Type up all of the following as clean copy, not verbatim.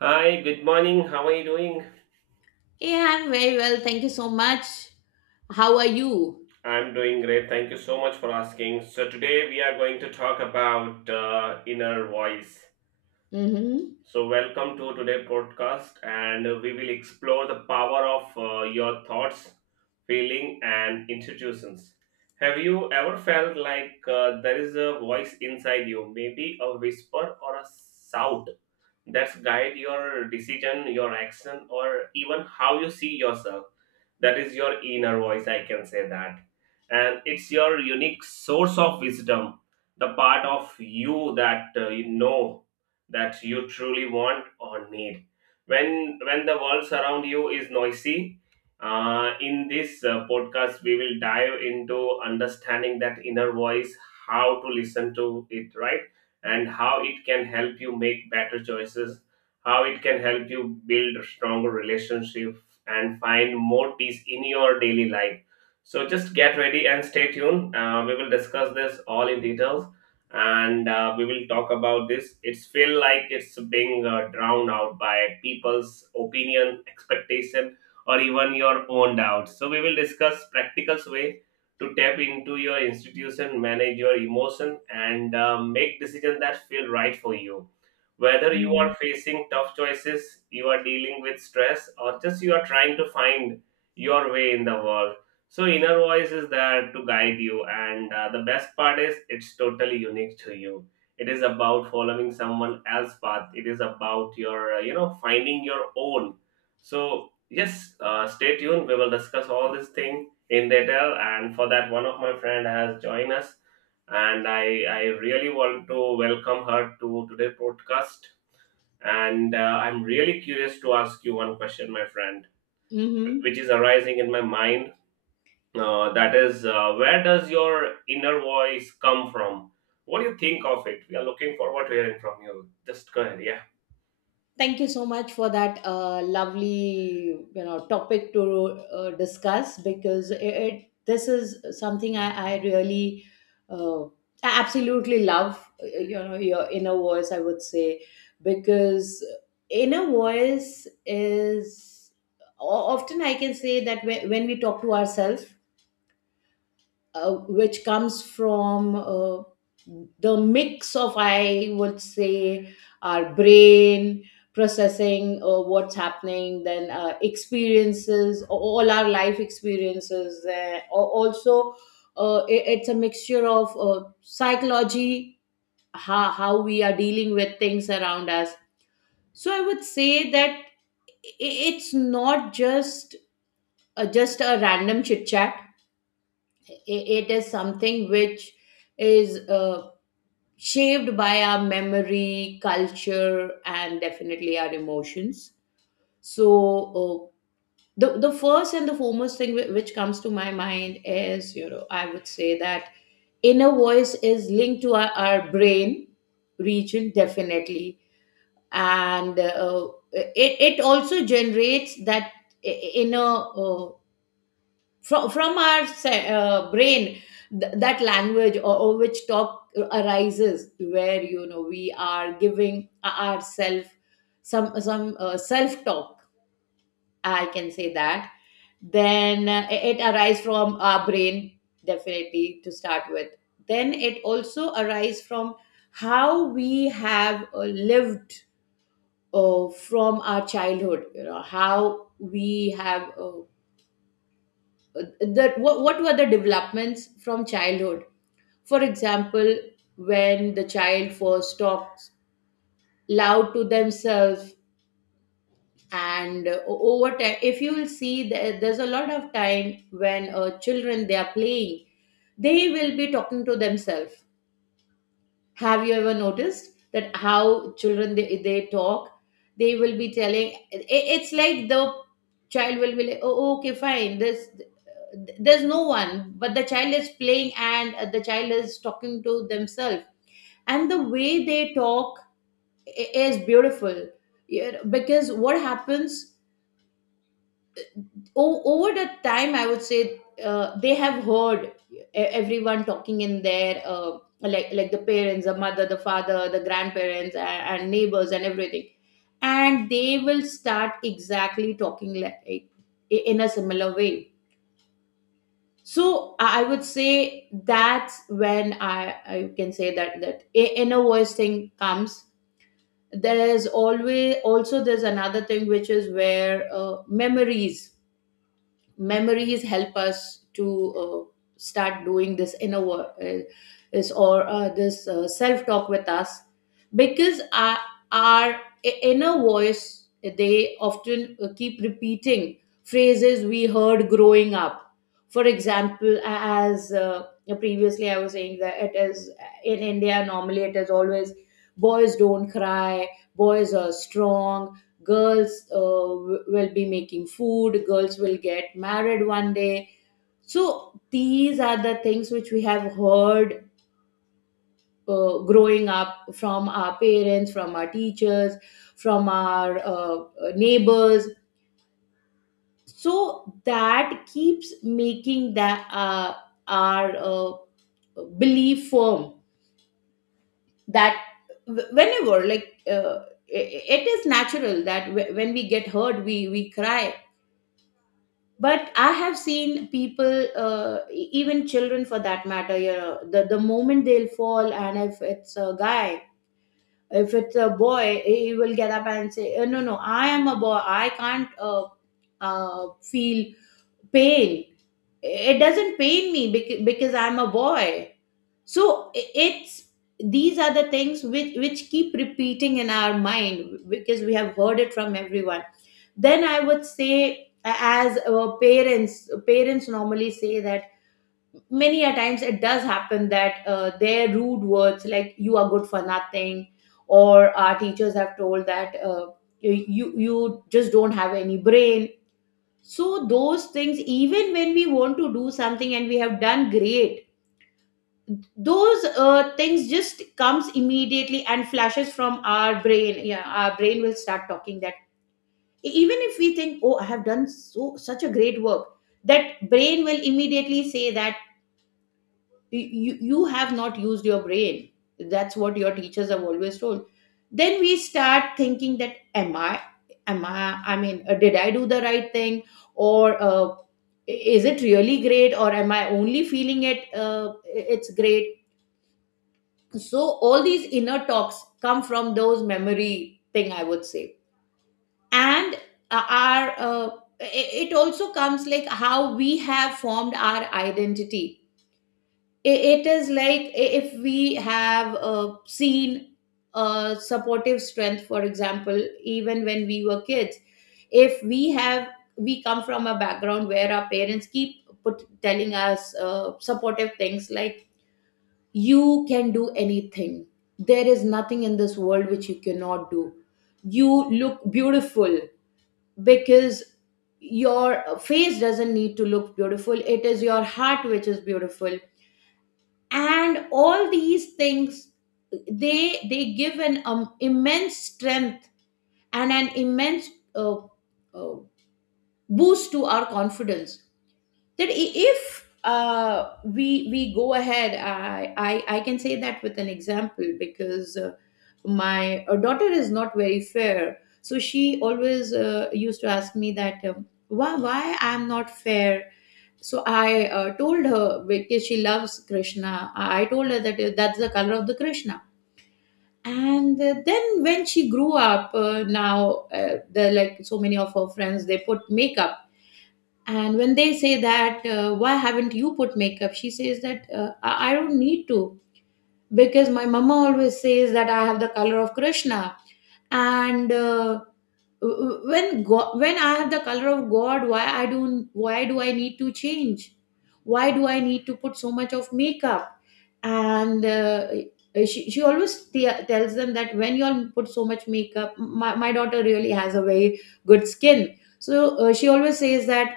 Hi, good morning. How are you doing? Yeah, I'm very well. Thank you so much. How are you? I'm doing great. Thank you so much for asking. So, today we are going to talk about inner voice. Mm-hmm. So, welcome to today's podcast, and we will explore the power of your thoughts, feeling, and institutions. Have you ever felt like there is a voice inside you, maybe a whisper or a shout? That's guide your decision, your action, or even how you see yourself. That is your inner voice, I can say that, and it's your unique source of wisdom, the part of you that that you truly want or need when the world around you is noisy. In this podcast we will dive into understanding that inner voice, how to listen to it, right, and how it can help you make better choices, how it can help you build a stronger relationship and find more peace in your daily life. So just get ready and stay tuned. We will discuss this all in details, and we will talk about this. It's feel like it's being drowned out by people's opinion, expectation, or even your own doubts. So we will discuss practical way to tap into your institution, manage your emotion, and make decisions that feel right for you. Whether you are facing tough choices, you are dealing with stress, or just you are trying to find your way in the world. So, inner voice is there to guide you, and the best part is it's totally unique to you. It is about following someone else's path. It is about your, finding your own. So, yes, stay tuned. We will discuss all these things in detail, and for that one of my friend has joined us, and I really want to welcome her to today podcast. And I'm really curious to ask you one question, my friend, Mm-hmm. which is arising in my mind, that is where does your inner voice come from? What do you think of it? We are looking forward to hearing from you. Just go ahead. Yeah. Thank you so much for that lovely, topic to discuss, because it this is something I really, I absolutely love. You know, your inner voice, I would say, because inner voice is often I can say that, when we talk to ourselves, which comes from the mix of, I would say, our brain processing what's happening, then experiences, all our life experiences. Also, it's a mixture of psychology, how we are dealing with things around us. So I would say that it's not just just a random chit chat. It is something which is shaped by our memory, culture, and definitely our emotions. So, uh, the first and the foremost thing which comes to my mind is, I would say that, inner voice is linked to our brain region, definitely. And it also generates that I- inner from our brain, that language, or which talk arises, where, you know, we are giving ourselves some self talk, I can say that. Then it arises from our brain, definitely, to start with. Then it also arises from how we have lived, from our childhood, you know, how we have, that, what were the developments from childhood. For example, when the child first talks loud to themselves, and over time, if you will see, there's a lot of time when children, they are playing, they will be talking to themselves. Have you ever noticed that, how children, they talk? They will be telling, it's like, the child will be like, oh, okay, fine, this, there's no one, but the child is playing, and the child is talking to themselves, and the way they talk is beautiful. You, because what happens, over the time, I would say, they have heard everyone talking in their, like the parents, the mother, the father, the grandparents, and neighbors, and everything, and they will start exactly talking like in a similar way. So, I would say, that's when I can say that, that inner voice thing comes. There is always, also, there's another thing, which is where, uh, memories, memories help us to uh, start doing this inner work, this, or this, self talk with us. Because our inner voice, they often keep repeating phrases we heard growing up. For example, as previously I was saying, that it is, in India, normally it is always, boys don't cry, boys are strong, girls will be making food, girls will get married one day. So these are the things which we have heard, growing up, from our parents, from our teachers, from our neighbors. So that keeps making that, our, belief firm. That, whenever, like, it is natural that, when we get hurt, we cry. But I have seen people, even children for that matter, you know, the moment they'll fall, and if it's a guy, if it's a boy, he will get up and say, No, I am a boy, I can't, feel pain, it doesn't pain me, because I'm a boy." So, I- it's these are the things which keep repeating in our mind, because we have heard it from everyone. Then I would say, as, parents normally say that, many a times it does happen that, their rude words, like, you are good for nothing, or our teachers have told that, you you just don't have any brain. So those things, even when we want to do something and we have done great, those things just comes immediately and flashes from our brain. Yeah, our brain will start talking that, even if we think, oh, I have done so such a great work, that brain will immediately say that, you have not used your brain, that's what your teachers have always told. Then we start thinking that, am I, I mean, did I do the right thing, or is it really great, or am I only feeling it, it's great. So all these inner talks come from those memory thing, I would say. And our, it also comes, like, how we have formed our identity. It is like, if we have seen supportive strength, for example, even when we were kids, if we have we come from a background where our parents keep, telling us supportive things, like, you can do anything, there is nothing in this world which you cannot do, you look beautiful, because your face doesn't need to look beautiful, it is your heart which is beautiful. And all these things, they give an immense strength, and an immense, uh, uh, boost to our confidence, that, I- if we go ahead. I can say that with an example, because my, daughter is not very fair, so she always used to ask me that, why I'm not fair. So I, told her, because she loves Krishna. I told her that, that's the color of the Krishna. And then when she grew up, now, the like, so many of her friends, they put makeup, and when they say that, why haven't you put makeup, she says that, I don't need to, because my mama always says that I have the color of Krishna. And when I have the color of god, why I don't why do I need to change, why do I need to put so much of makeup? And she always tells them that, when you all put so much makeup, my daughter really has a very good skin. So she always says that,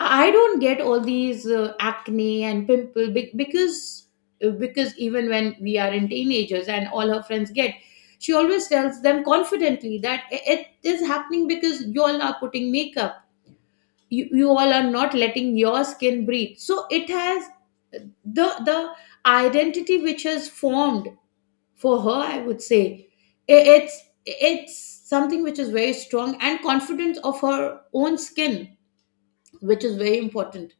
I don't get all these acne and pimple, because even when we are in teenagers and all her friends get, she always tells them confidently that it is happening because you all are putting makeup. You all are not letting your skin breathe. So it has the identity which has formed for her. I would say it's something which is very strong, and confidence of her own skin, which is very important.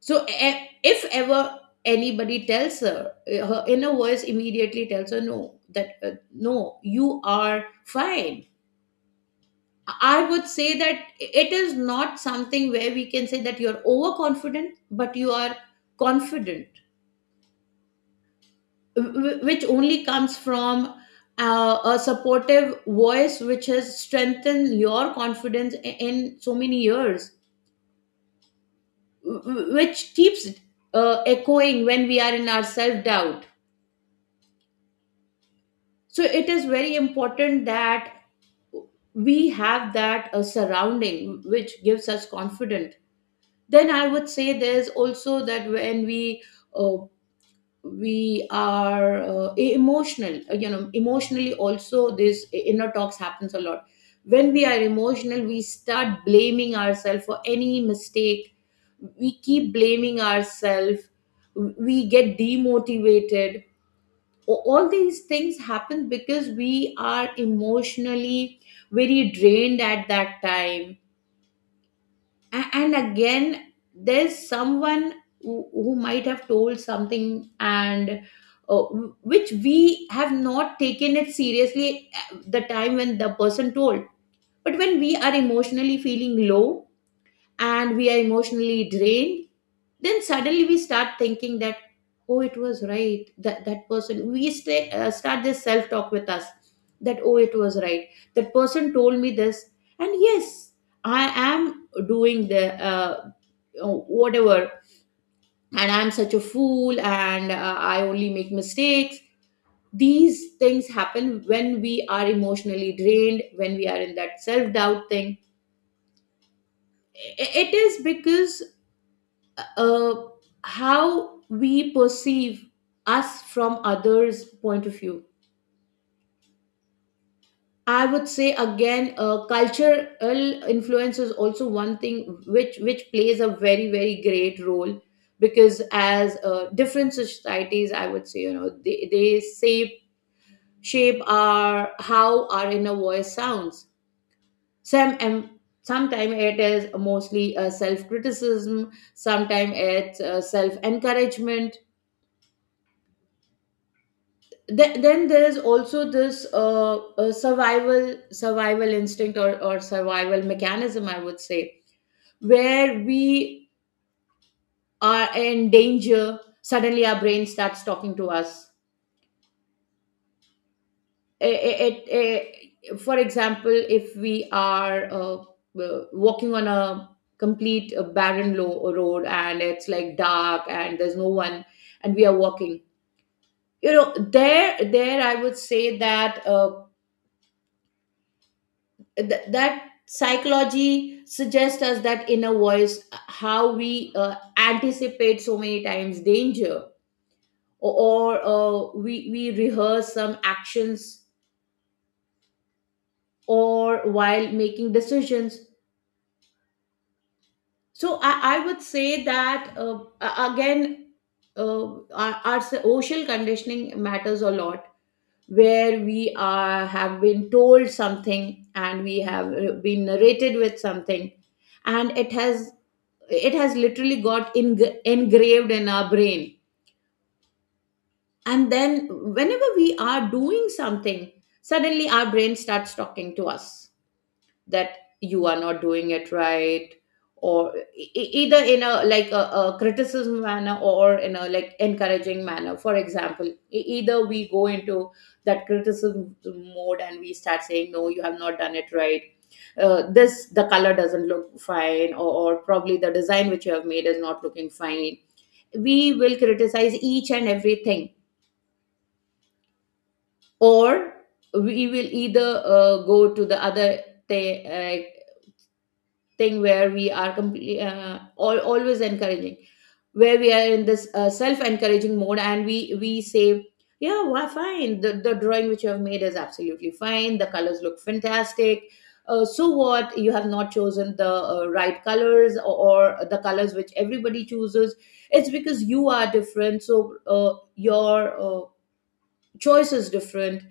So, if ever anybody tells her, her inner voice immediately tells her, no, that, no, you are fine. I would say that it is not something where we can say that you're overconfident, but you are confident, which only comes from a supportive voice which has strengthened your confidence in so many years, which keeps echoing when we are in our self doubt. So it is very important that we have that surrounding which gives us confidence. Then I would say, there's also that, when we uh, are, emotional, emotionally also, this inner talks happens a lot. When we are emotional, we start blaming ourselves for any mistake, we keep blaming ourselves, we get demotivated, all these things happen because we are emotionally very drained at that time. And again, there's someone who might have told something, and uh, which we have not taken it seriously at the time when the person told, but when we are emotionally feeling low, and we are emotionally drained, then suddenly we start thinking that, oh, it was right that, that person, we start this self talk with us that, oh, it was right, that person told me this, and yes, I am doing the, uh, oh, whatever, and I'm such a fool, and I only make mistakes. These things happen when we are emotionally drained, when we are in that self doubt thing. It is because, uh, how we perceive us from others point of view, I would say. Again, cultural influence is also one thing which plays a very very great role, because as different societies, I would say, you know, they shape our how our inner voice sounds. some um, Sometimes it is mostly self criticism, sometimes it's self encouragement. Then there's also this survival instinct, or survival mechanism, I would say, where we are in danger, suddenly our brain starts talking to us. I- I- for example, if we are walking on a complete Barren low road, and it's like dark and there's no one and we are walking. There I would say that that psychology suggests us that inner voice, how we anticipate so many times danger, we rehearse some actions, or while making decisions. I would say that again, uh, our social conditioning matters a lot, where we are have been told something and we have been narrated with something, and it has literally engraved in our brain. And then whenever we are doing something, suddenly our brain starts talking to us that you are not doing it right, or either in a like a criticism manner or in a like encouraging manner. For example, either we go into that criticism mode and we start saying, no, you have not done it right. This, the color doesn't look fine, or probably the design which you have made is not looking fine. We will criticize each and everything. Or we will either go to the other th- uh, thing where we are completely always encouraging, where we are in this self-encouraging mode and we say, yeah, well, fine, the drawing which you have made is absolutely fine, the colors look fantastic. So what, you have not chosen the right colors, or the colors which everybody chooses. It's because you are different, so your choice is different.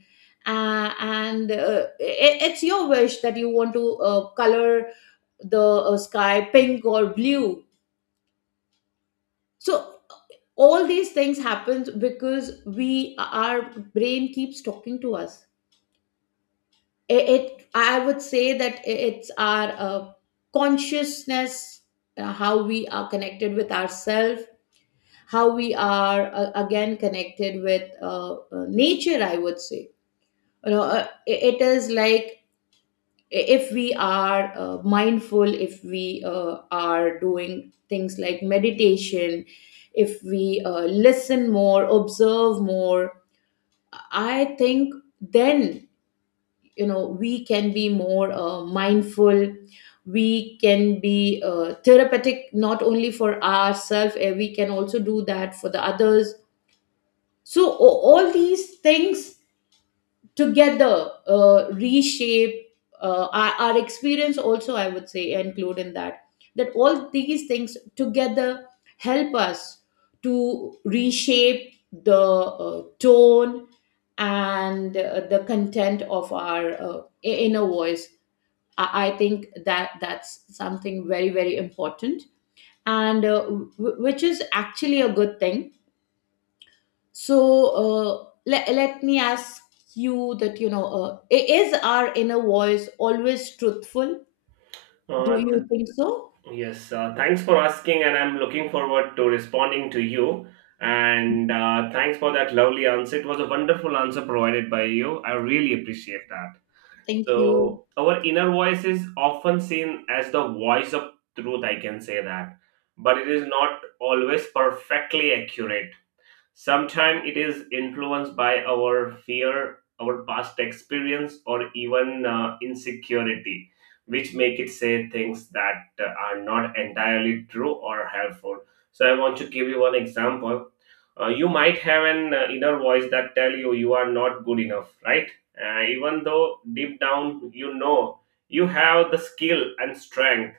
It's your wish that you want to color the sky pink or blue. So all these things happens because we, our brain keeps talking to us. It I would say that it's our consciousness, how we are connected with ourselves, how we are again connected with nature, I would say. you know uh, it is like, if we are mindful, if we are doing things like meditation, if we listen more, observe more, I think, then you know we can be more mindful, we can be therapeutic not only for ourselves, we can also do that for the others. So all these things together reshape our experience also, I would say, include in that, that all these things together help us to reshape the tone and the content of our inner voice. I think that that's something very, very important, and uh, w- which is actually a good thing. So let me ask you that, is our inner voice always truthful? Do uh, you think so? Yes, thanks for asking, and I'm looking forward to responding to you. And thanks for that lovely answer. It was a wonderful answer provided by you. I really appreciate that. Thank you. So, our inner voice is often seen as the voice of truth, I can say that, but it is not always perfectly accurate. Sometimes it is influenced by our fear, our past experience, or even insecurity, which make it say things that are not entirely true or helpful. So I want to give you one example. You might have an inner voice that tell you you are not good enough, right? Even though deep down you know you have the skill and strength,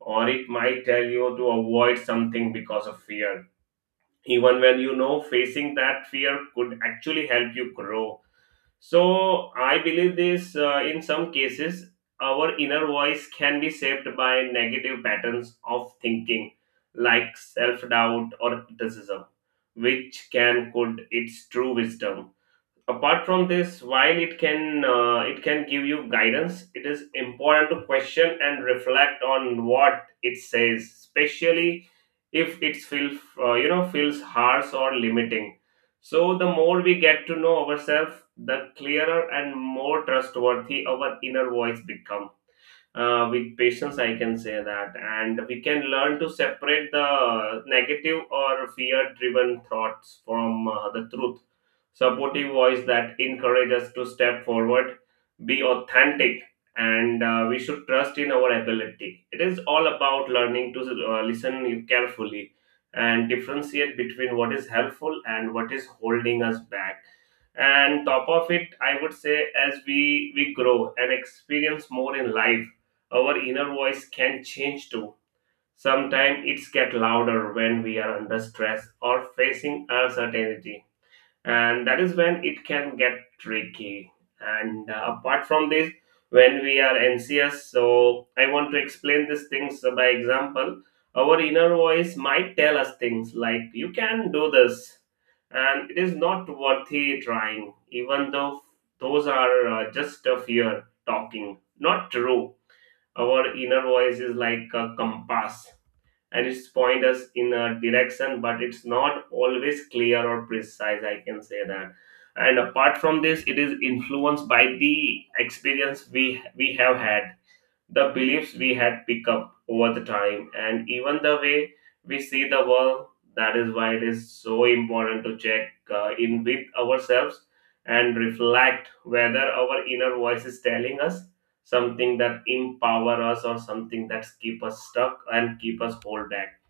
or it might tell you to avoid something because of fear, even when you know facing that fear could actually help you grow. So I believe this, in some cases our inner voice can be shaped by negative patterns of thinking like self doubt or criticism, which can could its true wisdom. Apart from this, while it can give you guidance, it is important to question and reflect on what it says, especially if it feels feels harsh or limiting. So the more we get to know ourselves, the clearer and more trustworthy our inner voice become. With patience, I can say that, and we can learn to separate the negative or fear driven thoughts from the truth, supportive voice that encourages us to step forward, be authentic, and we should trust in our ability. It is all about learning to listen carefully and differentiate between what is helpful and what is holding us back. And top of it, I would say, as we grow and experience more in life, our inner voice can change too. Sometimes it's get louder when we are under stress or facing uncertainty, and that is when it can get tricky. And apart from this, when we are anxious, so I want to explain these things by example. Our inner voice might tell us things like "you can do this," and it is not worthy trying, even though those are just a fear talking, not true. Our inner voice is like a compass, and it's point us in a direction, but it's not always clear or precise. I can say that. And apart from this, it is influenced by the experience we have had, the beliefs we had picked up over the time, and even the way we see the world. That is why it is so important to check in with ourselves and reflect whether our inner voice is telling us something that empower us or something that keep us stuck and keep us hold back.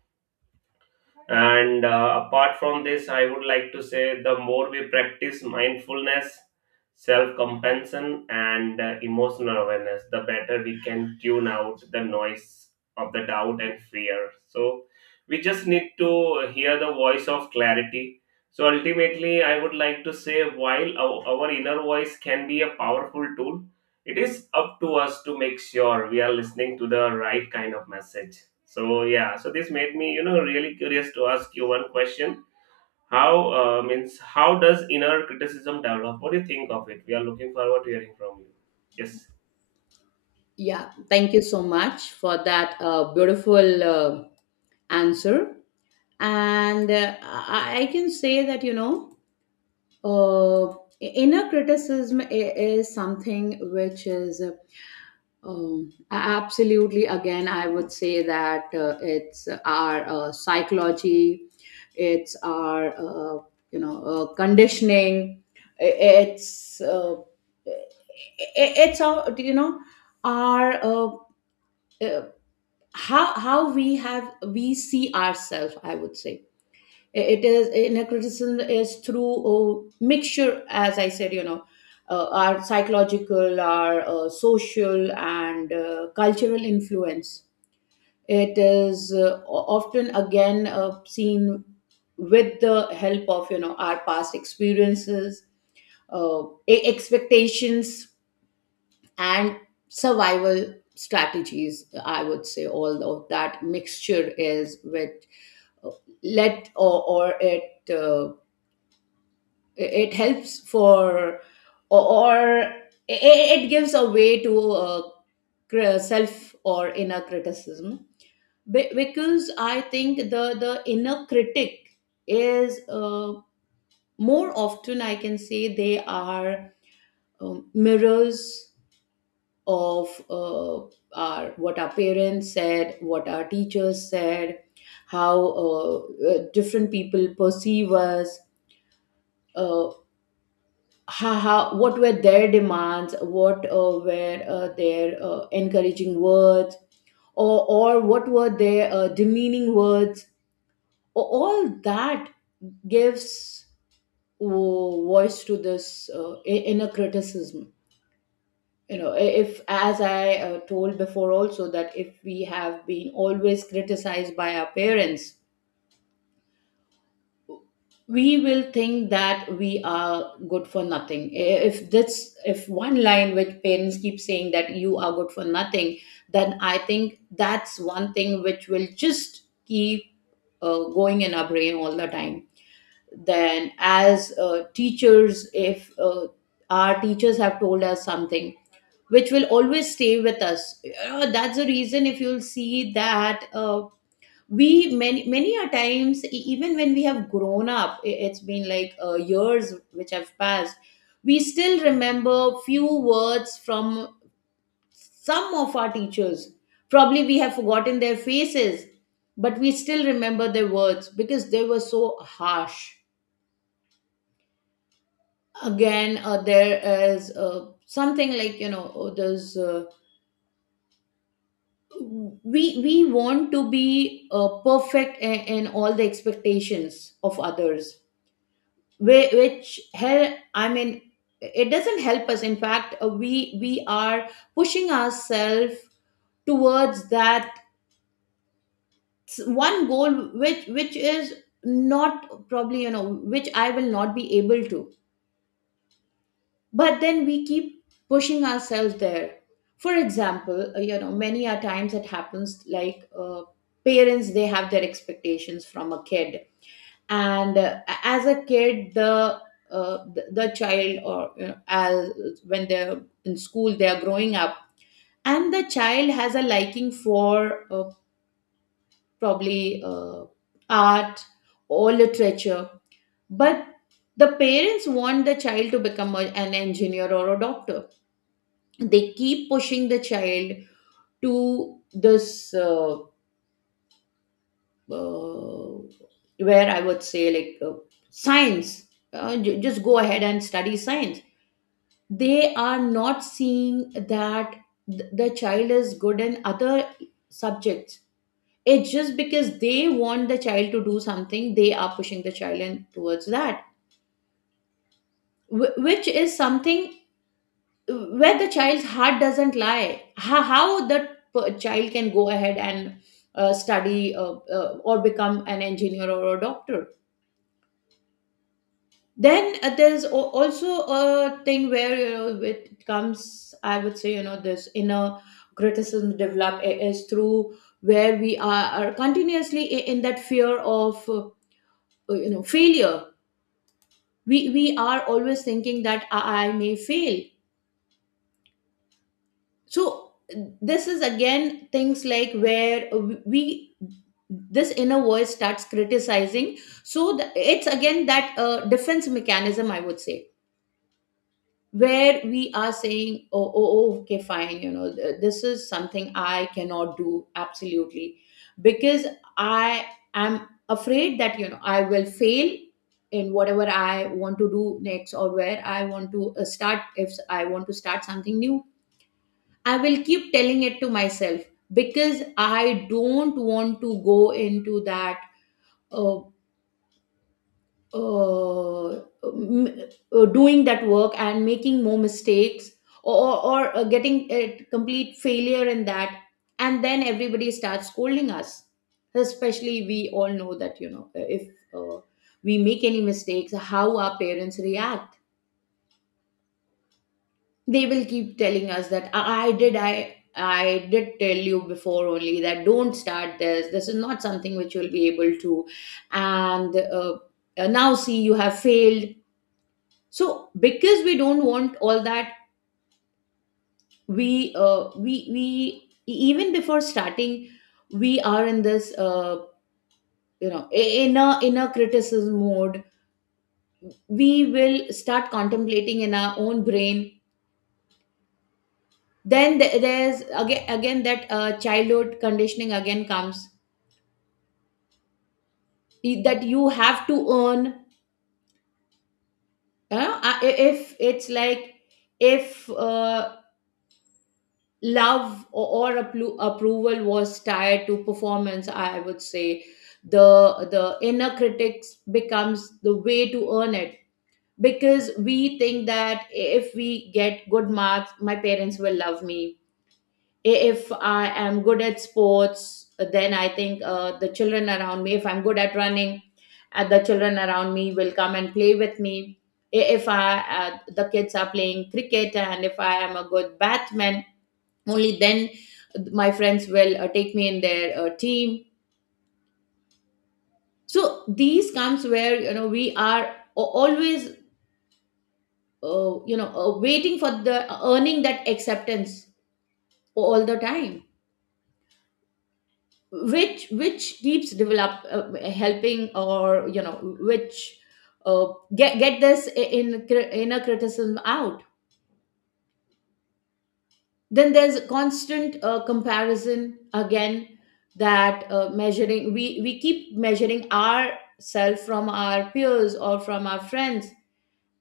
And apart from this, I would like to say the more we practice mindfulness, self compassion, and emotional awareness, the better we can tune out the noise of the doubt and fear. So we just need to hear the voice of clarity. So ultimately, I would like to say, while our inner voice can be a powerful tool, it is up to us to make sure we are listening to the right kind of message. So yeah, so this made me, you know, really curious to ask you one question. How means how does inner criticism develop? What do you think of it? We are looking forward to hearing from you. Yes, Yeah, thank you so much for that beautiful answer. I can say that, you know, uh, inner criticism is something which is Um, a- absolutely. Again, I would say that it's our psychology, it's our conditioning, i- it's uh, i- it's our, you know, our uh, how we have, we see ourselves. I would say it is, inner criticism is through a mixture, as I said, you know, our psychological, our social and cultural influence. It is often again seen with the help of, you know, our past experiences, uh, expectations, and survival strategies, I would say. All of that mixture is which uh, let or it it helps for or it gives a way to self or inner criticism. Because I think the inner critic is more often, I can say they are mirrors of our, what our parents said, what our teachers said, how different people perceive us. Uh, haha What were their demands, what were their encouraging words, or what were their demeaning words. All that gives voice to this inner criticism. You know, if, as I told before also, that if we have been always criticized by our parents, we will think that we are good for nothing. If this, if one line which parents keep saying that you are good for nothing, then I think that's one thing which will just keep going in our brain all the time. Then as teachers, if our teachers have told us something which will always stay with us. That's the reason, if you'll see that we, many, many a times, even when we have grown up, it's been like years which have passed, we still remember few words from some of our teachers. Probably we have forgotten their faces, but we still remember their words because they were so harsh. Again, there is something like, you know, there's we want to be perfect in all the expectations of others, which hel I mean, it doesn't help us. In fact, we are pushing ourselves towards that one goal, which is not probably, you know, which I will not be able to, but then we keep pushing ourselves there. For example, you know, many a times it happens like, parents, they have their expectations from a kid. And as a kid, the the child, or, you know, as, when they're in school, they are growing up, and the child has a liking for probably art or literature. But the parents want the child to become an engineer or a doctor. They keep pushing the child to this uh, where I would say, like, science. Just go ahead and study science. They are not seeing that the child is good in other subjects. It's just because they want the child to do something, they are pushing the child in towards that, which is something where the child's heart doesn't lie. How the child can go ahead and study or become an engineer or a doctor. Then there's also a thing where, you know, it comes, I would say, you know, this inner criticism develop, is through where we are continuously in that fear of you know, failure. We are always thinking that I may fail. So this is again things like where we, this inner voice starts criticizing. So the, it's again that defense mechanism, I would say, where we are saying, oh, okay, fine, you know, this is something I cannot do absolutely, because I am afraid that, you know, I will fail in whatever I want to do next, or where I want to start, if I want to start something new. I will keep telling it to myself, because I don't want to go into that uh, uh, m- doing that work and making more mistakes, or getting a complete failure in that, and then everybody starts scolding us. Especially, we all know that, you know, if uh, we make any mistakes, how our parents react. They will keep telling us that, I did, I did tell you before only that, don't start this, this is not something which you'll be able to. And now see, you have failed. So because we don't want all that, we, even before starting, we are in this you know, in a criticism mode. We will start contemplating in our own brain. Then there's again, again that childhood conditioning again comes, that you have to earn. If it's like, if love, or approval was tied to performance, I would say the inner critics becomes the way to earn it. Because we think that if we get good marks, my parents will love me. If I am good at sports, then I think, the children around me, if I'm good at running, the children around me will come and play with me. If I, the kids are playing cricket and if I am a good batsman, only then my friends will take me in their team. So these comes where, you know, we are always waiting for the earning that acceptance all the time, which keeps develop, helping, or, you know, which uh, get this inner criticism out. Then there's constant comparison again, that measuring, we keep measuring ourselves from our peers or from our friends.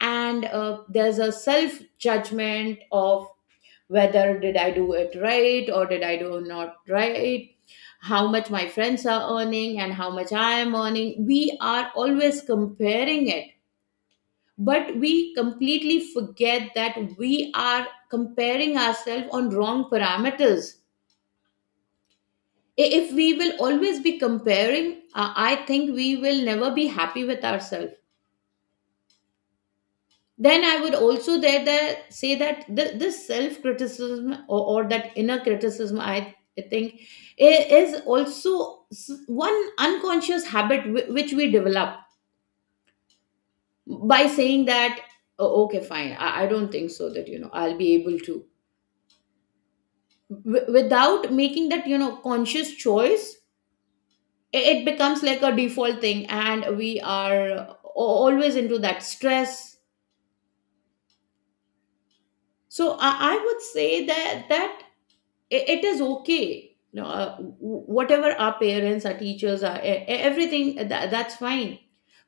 And there's a self judgment of whether did I do it right or did I do not right. How much my friends are earning and how much I am earning, we are always comparing it. But we completely forget that we are comparing ourselves on wrong parameters. If we will always be comparing, I think we will never be happy with ourselves. Then I would also there that say that this self criticism, or that inner criticism, I think is also one unconscious habit, which we develop, by saying that, "Oh, okay, fine, I don't think so that, you know, I'll be able to," without making that, you know, conscious choice. It becomes like a default thing and we are always into that stress. So I would say that it is okay, you know, whatever our parents, our teachers, our everything, that's fine.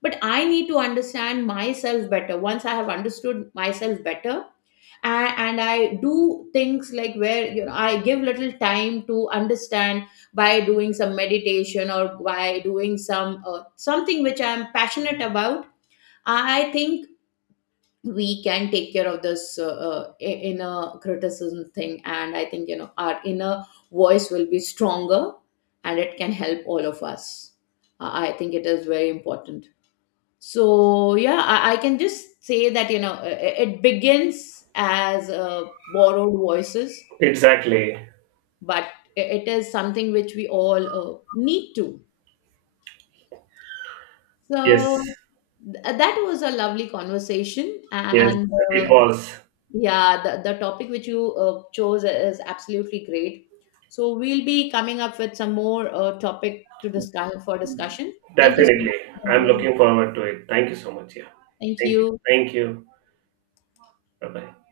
But I need to understand myself better. Once I have understood myself better, and I do things like where, you know, I give little time to understand, by doing some meditation or by doing some something which I'm passionate about, I think we can take care of this inner criticism thing, and I think, you know, our inner voice will be stronger and it can help all of us. I think it is very important. So yeah, I can just say that, you know, it begins as borrowed voices, exactly. but it is something which we all need to. Yes, So that was a lovely conversation. yes, And it was Yeah, the topic which you chose is absolutely great. So we'll be coming up with some more topic to discuss for discussion. Thank you so much definitely. for I'm joining. looking forward to it. Thank you so much. Yeah, Thank thank you. you. Thank you. Bye bye.